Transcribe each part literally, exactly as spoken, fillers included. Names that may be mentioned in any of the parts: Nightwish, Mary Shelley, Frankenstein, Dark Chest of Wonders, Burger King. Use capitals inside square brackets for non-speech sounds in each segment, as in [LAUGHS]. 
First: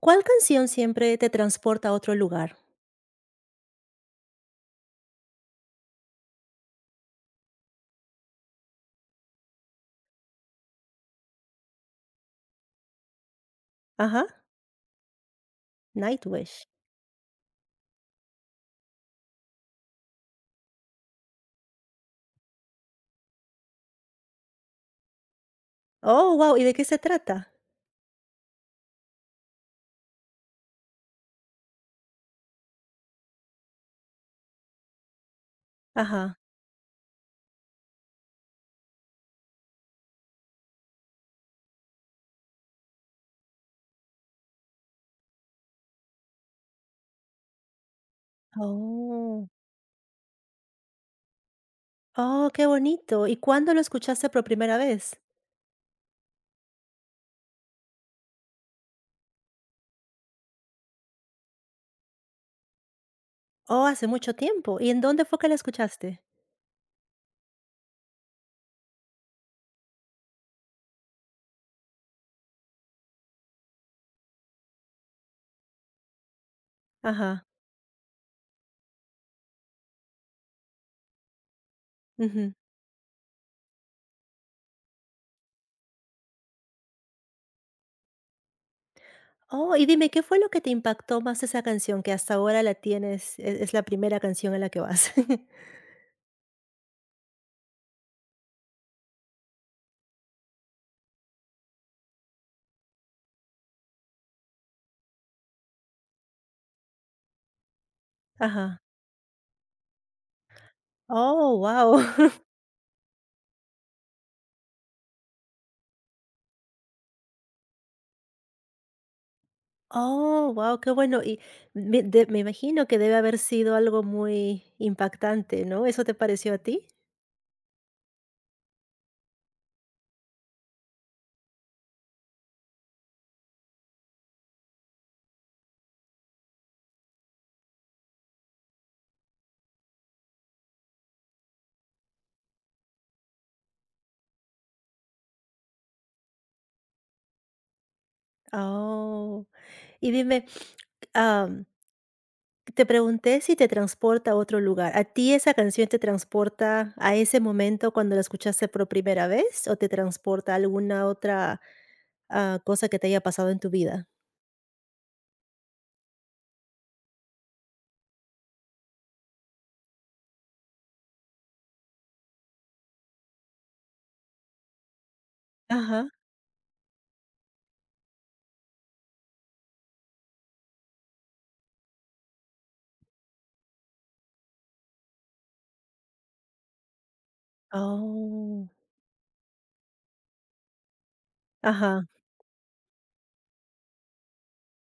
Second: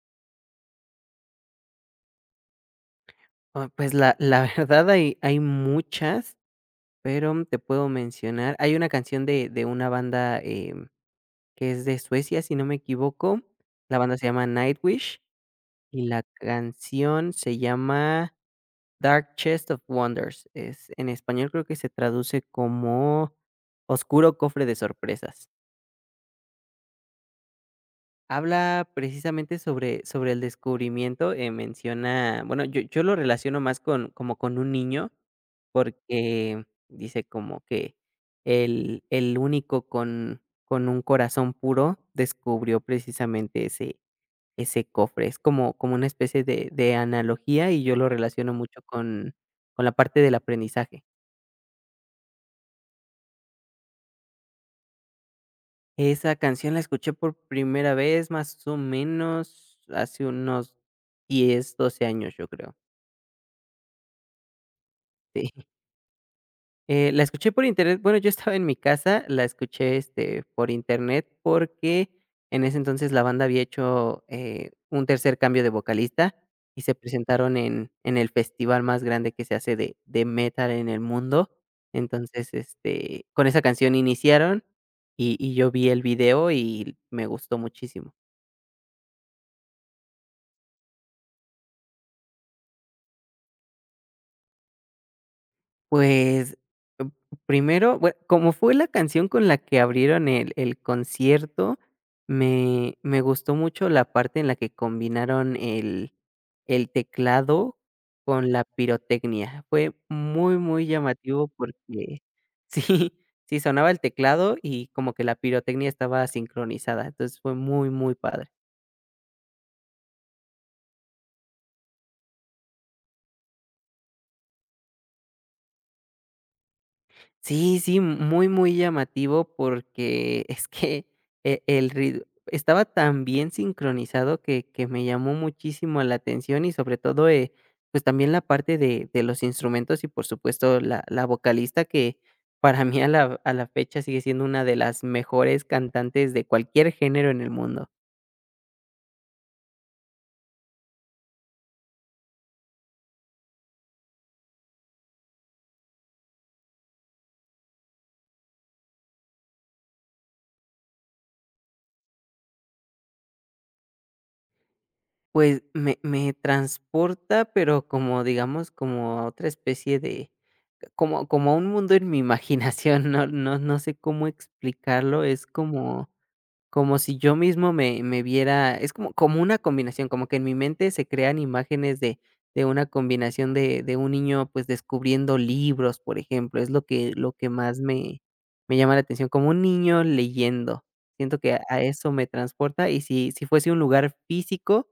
¿Cuál canción siempre te transporta a otro lugar? Ah, pues la la [LAUGHS] verdad hay hay muchas, pero te puedo mencionar hay una canción de de una banda, em, que es de Suecia, si no me equivoco. La banda se Ajá, llama Nightwish y la Nightwish. canción se llama Dark Chest of Wonders. Es en español, creo que se traduce como Oscuro Cofre de Sorpresas. Oh, wow. ¿Y de qué se trata? Habla precisamente sobre sobre el descubrimiento, eh, menciona, bueno, yo yo lo relaciono más con, como, con un niño, Ajá. porque dice como que el el único con con un corazón puro descubrió precisamente ese ese cofre. Es como como una especie de de analogía, y yo lo relaciono mucho con Oh. con la parte del aprendizaje. Oh, qué bonito. ¿Y cuándo lo escuchaste por primera vez? Esa canción la escuché por primera vez, más o menos, hace unos diez, doce años, yo creo. Oh, hace mucho tiempo. ¿Y en dónde fue que Sí. la escuchaste? Eh, la escuché por internet. Bueno, yo estaba en mi casa, la escuché, este, por internet porque en ese entonces la banda había hecho, eh, un tercer cambio de vocalista y se Ajá. presentaron en en el festival más grande que se hace de de metal en el mundo. Ujú. Entonces, este, con esa canción iniciaron y y yo vi el video y me gustó muchísimo. Oh, y dime, ¿qué fue lo que te impactó más esa canción que hasta ahora la tienes? Es, es la primera canción a la que vas. [LAUGHS] Pues, mm, primero, bue como fue la canción con la que abrieron el el concierto, me me gustó mucho la parte en la que combinaron el el teclado con la Ajá. pirotecnia. Fue muy, muy llamativo Oh, porque wow. [LAUGHS] [LAUGHS] sí, sí, sonaba el teclado y como que la pirotecnia estaba sincronizada, entonces fue muy, muy padre. Oh, wow, qué bueno. Y me de me imagino que debe haber sido algo muy impactante, ¿no? ¿Eso te pareció a ti? Sí, sí, muy, muy llamativo porque es que e el rid estaba tan bien sincronizado que que me llamó muchísimo la atención, y sobre todo, eh, pues también la parte de de los instrumentos y, por supuesto, la la vocalista, que para mí, a la a la fecha sigue siendo una de las mejores cantantes de cualquier género en el mundo. Oh. Y dime, am, te pregunté si te transporta a otro lugar. ¿A ti esa canción te transporta a ese momento cuando la escuchaste por primera vez o te transporta a alguna otra, ah, cosa que te haya pasado en tu vida? Pues me me transporta, pero, como digamos, como a otra especie de... Como como un mundo en mi imaginación. [LAUGHS] no no no sé cómo explicarlo. Es Ajá. como como si yo mismo me me viera. Es como como una combinación, como que en mi mente se crean imágenes de de una combinación de de un niño, pues, descubriendo libros, por ejemplo. Es lo que lo que más me Oh. me llama la atención, como un niño leyendo. Siento que a a Ajá. eso me transporta, y si si fuese un lugar físico,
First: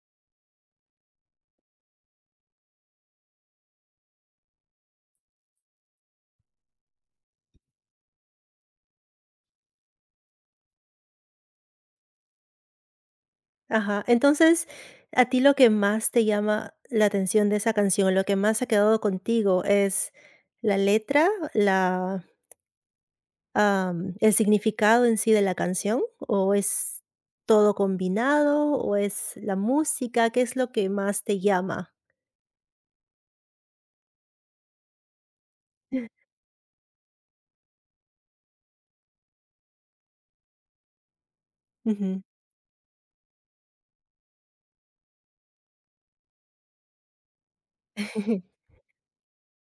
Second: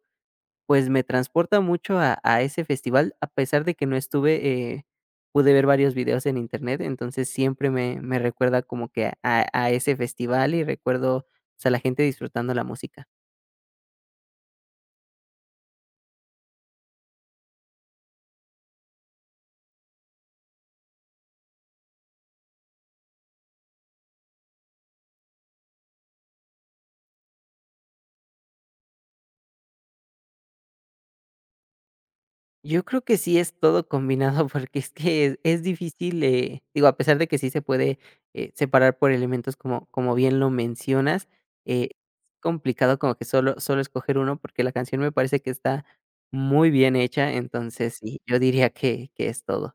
pues me transporta mucho a a ese festival. A pesar de que no estuve, eh, pude ver varios videos en Internet, entonces siempre me me recuerda como que a a ese festival, y recuerdo, pues, a la gente disfrutando la música. Ajá. Entonces, a ti lo que más te llama la atención de esa canción, lo que más ha quedado contigo, ¿es la letra, la am, el significado en sí de la canción, o es todo combinado, o es la música? ¿Qué es lo que más te llama? Yo creo que sí, es todo combinado, [LAUGHS] porque es que es es difícil, eh, digo, a pesar de que sí se puede, eh, separar por elementos, como como bien lo mencionas, eh, Ujú. complicado como que solo solo escoger uno, porque la canción me parece que está muy bien hecha. Entonces sí, yo [LAUGHS] diría que que es todo.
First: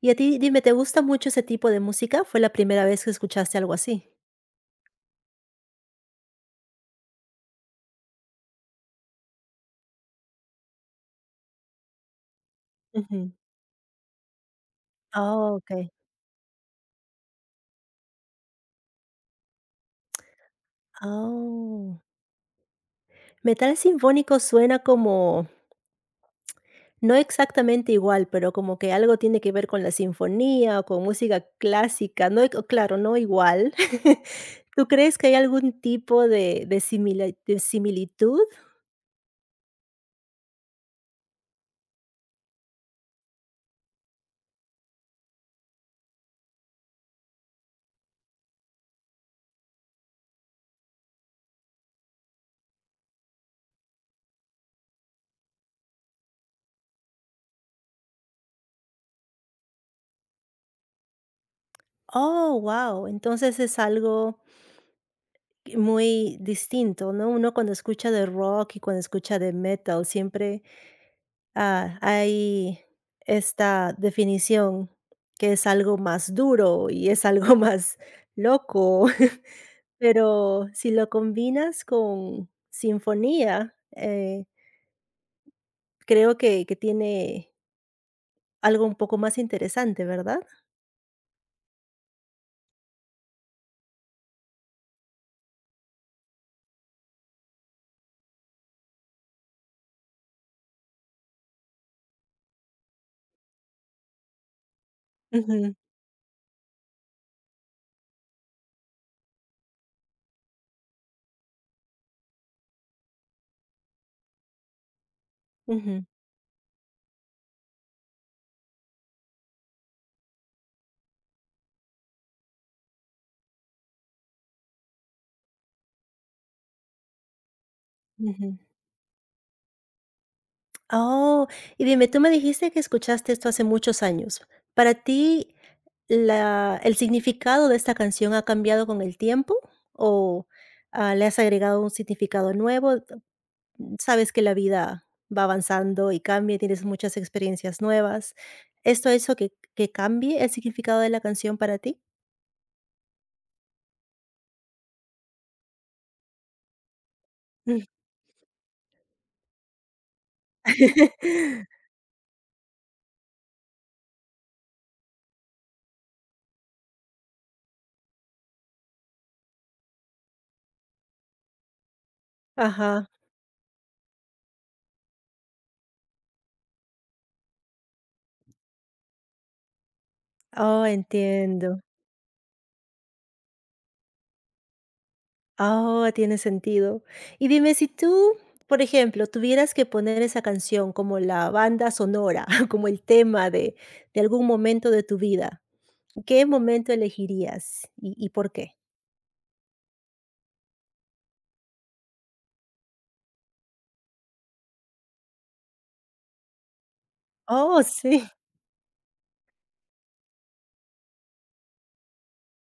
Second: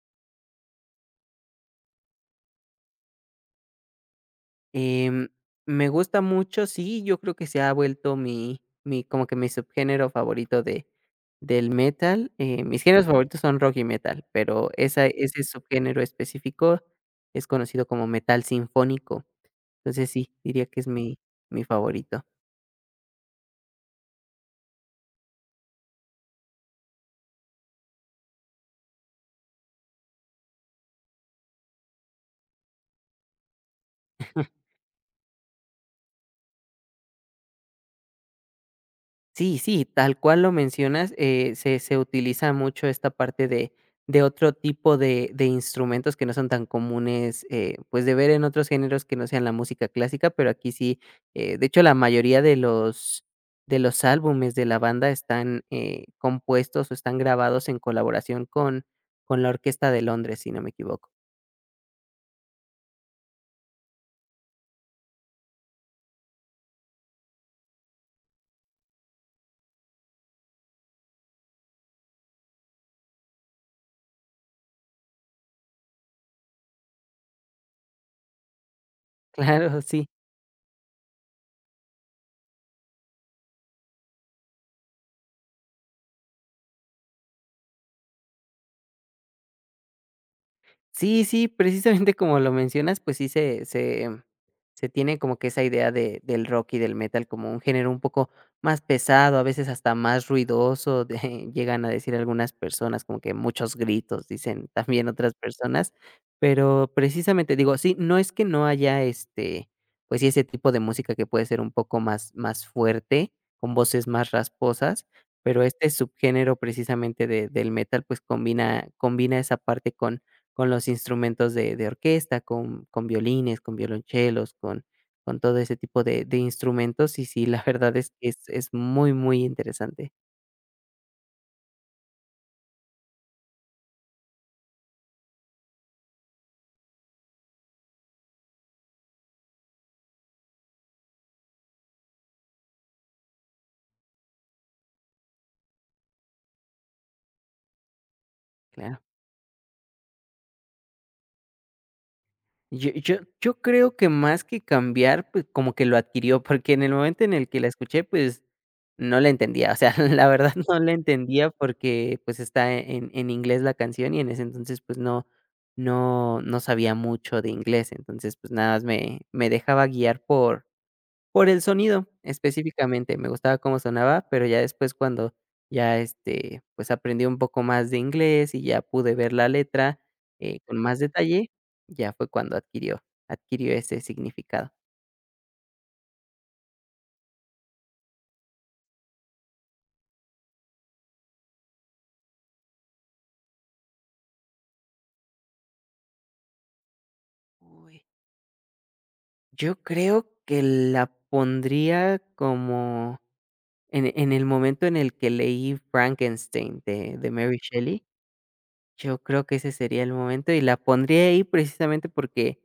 Y a ti, dime, ¿te gusta mucho ese tipo de música? ¿Fue la primera vez que escuchaste algo así? Em, Me gusta mucho, sí. Yo creo que se ha vuelto mi mi, como que mi subgénero favorito de del metal. Eh, mis géneros Ujú. favoritos son rock y metal, pero esa ese Ah, okey. subgénero específico es conocido como metal sinfónico. Entonces sí, diría que es mi mi Oh. favorito. Metal sinfónico suena como no exactamente igual, pero como que algo tiene que ver con la sinfonía o con música clásica, no, e- claro, no igual. [LAUGHS] ¿Tú crees que hay algún tipo de de simila de similitud? Sí, sí, tal cual lo mencionas, eh, se se utiliza mucho esta parte de de otro tipo de de instrumentos que no son tan comunes, eh, pues, de ver en otros géneros que no sean la música clásica, pero aquí sí. Eh, de hecho, la mayoría de los de los álbumes de la banda están, eh, compuestos, o están grabados en colaboración con con la Orquesta de Londres, si no me equivoco. Oh, wow, entonces es algo muy distinto, ¿no? Uno cuando escucha de rock y cuando escucha de metal siempre, ah, hay esta definición que es algo más duro y es algo [LAUGHS] más loco, [LAUGHS] [LAUGHS] Claro, sí. pero si lo combinas con sinfonía, eh, creo que que tiene algo un poco más interesante, ¿verdad? Sí, sí, precisamente como lo mencionas, pues sí, se se se tiene como que esa idea de del rock y del metal como un género un poco más pesado, a veces hasta más ruidoso, de [LAUGHS] llegan a decir algunas personas, como que muchos gritos, dicen también otras Ujú, personas. Pero precisamente, digo, sí, no es que no haya, este, pues sí, ese tipo de música que puede ser un poco más más fuerte, con voces más rasposas. Pero este ujú, subgénero, precisamente, de del metal, pues combina combina esa parte con con los instrumentos de de orquesta, con con violines, con violonchelos, con con todo ese tipo de de instrumentos. Y sí, la [LAUGHS] verdad es que es ujú. es muy, muy interesante, Oh, y dime, tú me dijiste que escuchaste esto hace muchos años. ¿Para ti la el significado de esta canción ha cambiado con el tiempo o, ah, le has agregado un significado nuevo? Sabes que la vida va avanzando y cambia, tienes muchas experiencias nuevas. claro. ¿Esto hizo que que cambie el significado de la canción para ti? Yo yo yo creo que más que cambiar, pues, como que lo adquirió, porque en el momento en el que la Mm. escuché, pues, no la entendía, o sea, [LAUGHS] la verdad, no la entendía [LAUGHS] porque, pues, está en en inglés la canción, y en ese entonces, pues, no no no sabía mucho de inglés. Entonces, pues, nada más me me dejaba guiar por Por el sonido, Ajá. específicamente. Me gustaba cómo sonaba, pero ya después, cuando ya, este, pues, aprendí un poco más de inglés y ya pude ver la letra, eh, con Oh, más detalle, entiendo. ya fue cuando adquirió adquirió ese significado. Oh, tiene sentido. Y dime, si tú, por ejemplo, tuvieras que poner esa canción como la banda sonora, [LAUGHS] como el tema de de algún momento de tu vida, ¿qué momento elegirías Uy, y y por qué? yo creo que la pondría como en en el momento en el que leí Frankenstein de de Mary Oh, Shelley. sí. Yo creo que ese sería el momento, y la pondría ahí precisamente porque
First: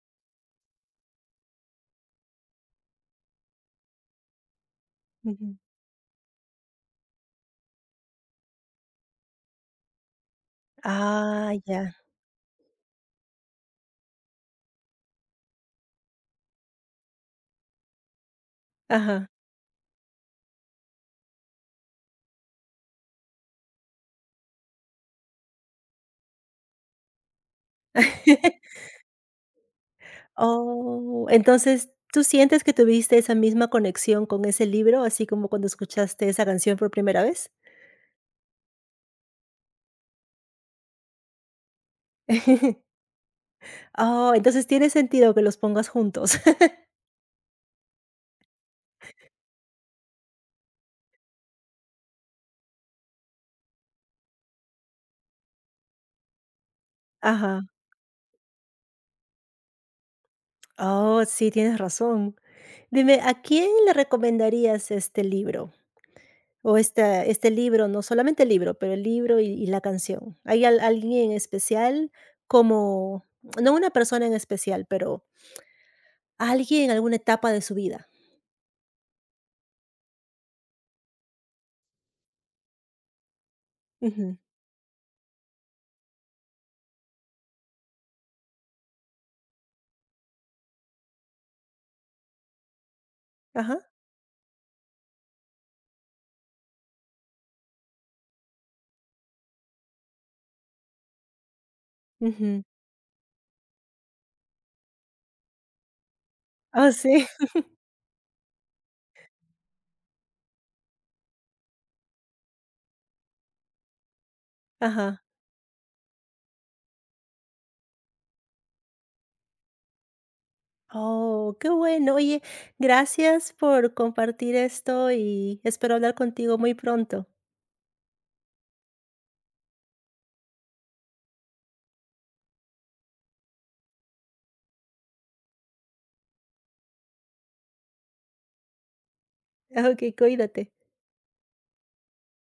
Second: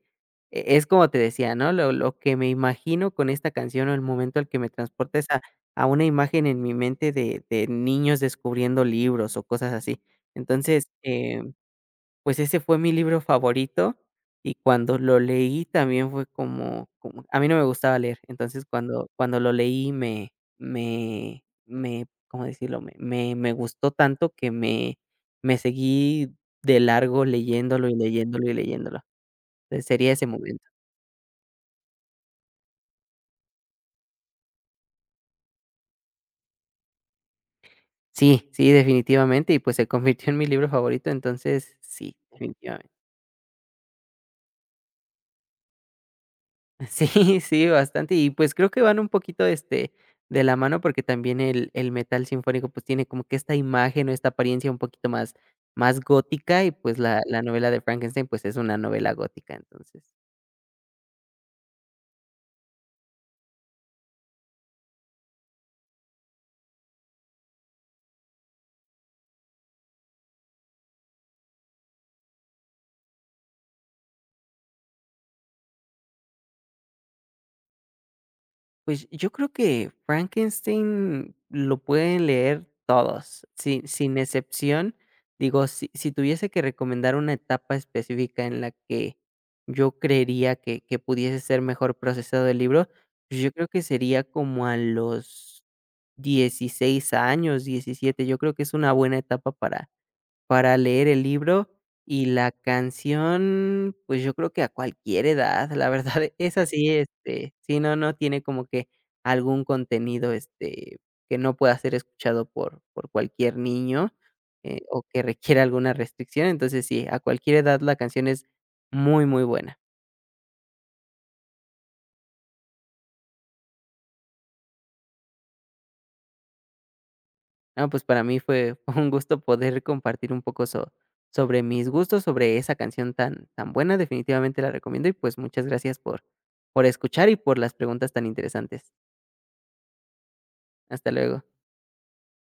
e es como te decía, ¿no? Lo lo que me imagino con esta canción, o el momento al que me transporta, es a Ujú. a una imagen en mi mente de de niños descubriendo libros o cosas así. Entonces, eh Ah, ya. pues, ese fue mi libro favorito, y cuando lo leí también fue como como a mí no me gustaba leer. Entonces, cuando Ajá. cuando lo leí, me me me, ¿cómo decirlo? Me me me gustó tanto que me me seguí de largo leyéndolo, y leyéndolo, y [LAUGHS] leyéndolo. Entonces, sería ese momento. Oh, entonces, ¿tú sientes que tuviste esa misma conexión con ese libro, así como cuando escuchaste esa canción por primera vez? Sí, sí, definitivamente, y pues se convirtió en mi libro favorito. Entonces sí, definitivamente. [LAUGHS] Oh, entonces tiene sentido que los pongas juntos. [LAUGHS] Sí, sí, bastante. Y pues creo que van un poquito, este, de la mano, porque también el, el, metal sinfónico pues tiene como que esta imagen o esta apariencia un poquito más, más gótica, y pues la, la Ajá. novela de Frankenstein pues es una novela gótica. Entonces... Oh, sí, tienes razón. Dime, ¿a quién le recomendarías este libro? O esta este libro, no solamente el libro, pero el libro y y la canción. ¿Hay al alguien en especial? Como no una persona en especial, pero alguien en alguna etapa de su vida. Pues yo creo que Frankenstein lo pueden leer todos, sin, sin, Ujú. excepción. Digo, si, si tuviese que recomendar una etapa específica en la que yo creería que, que pudiese ser mejor procesado el libro, pues yo creo Ajá. que sería como a los dieciséis años, diecisiete. Yo creo que es una buena etapa para para leer el libro. Y la Ujú. canción, pues, yo creo que a cualquier edad, la verdad, [LAUGHS] es así. Oh, sí. Este, si no, no tiene como que algún contenido, este, que no pueda ser escuchado por por cualquier niño, eh, o que Ajá. requiera alguna restricción. Entonces sí, a cualquier edad la canción es muy, muy buena. Oh, qué bueno. Oye, gracias por compartir esto y espero hablar contigo muy pronto. No, pues para mí fue [LAUGHS] un gusto poder compartir un poco, so sobre mis gustos, sobre esa canción tan tan buena. Definitivamente la recomiendo, y, pues, muchas gracias por por escuchar y por las preguntas tan interesantes. [LAUGHS] Ok, cuídate. Hasta luego.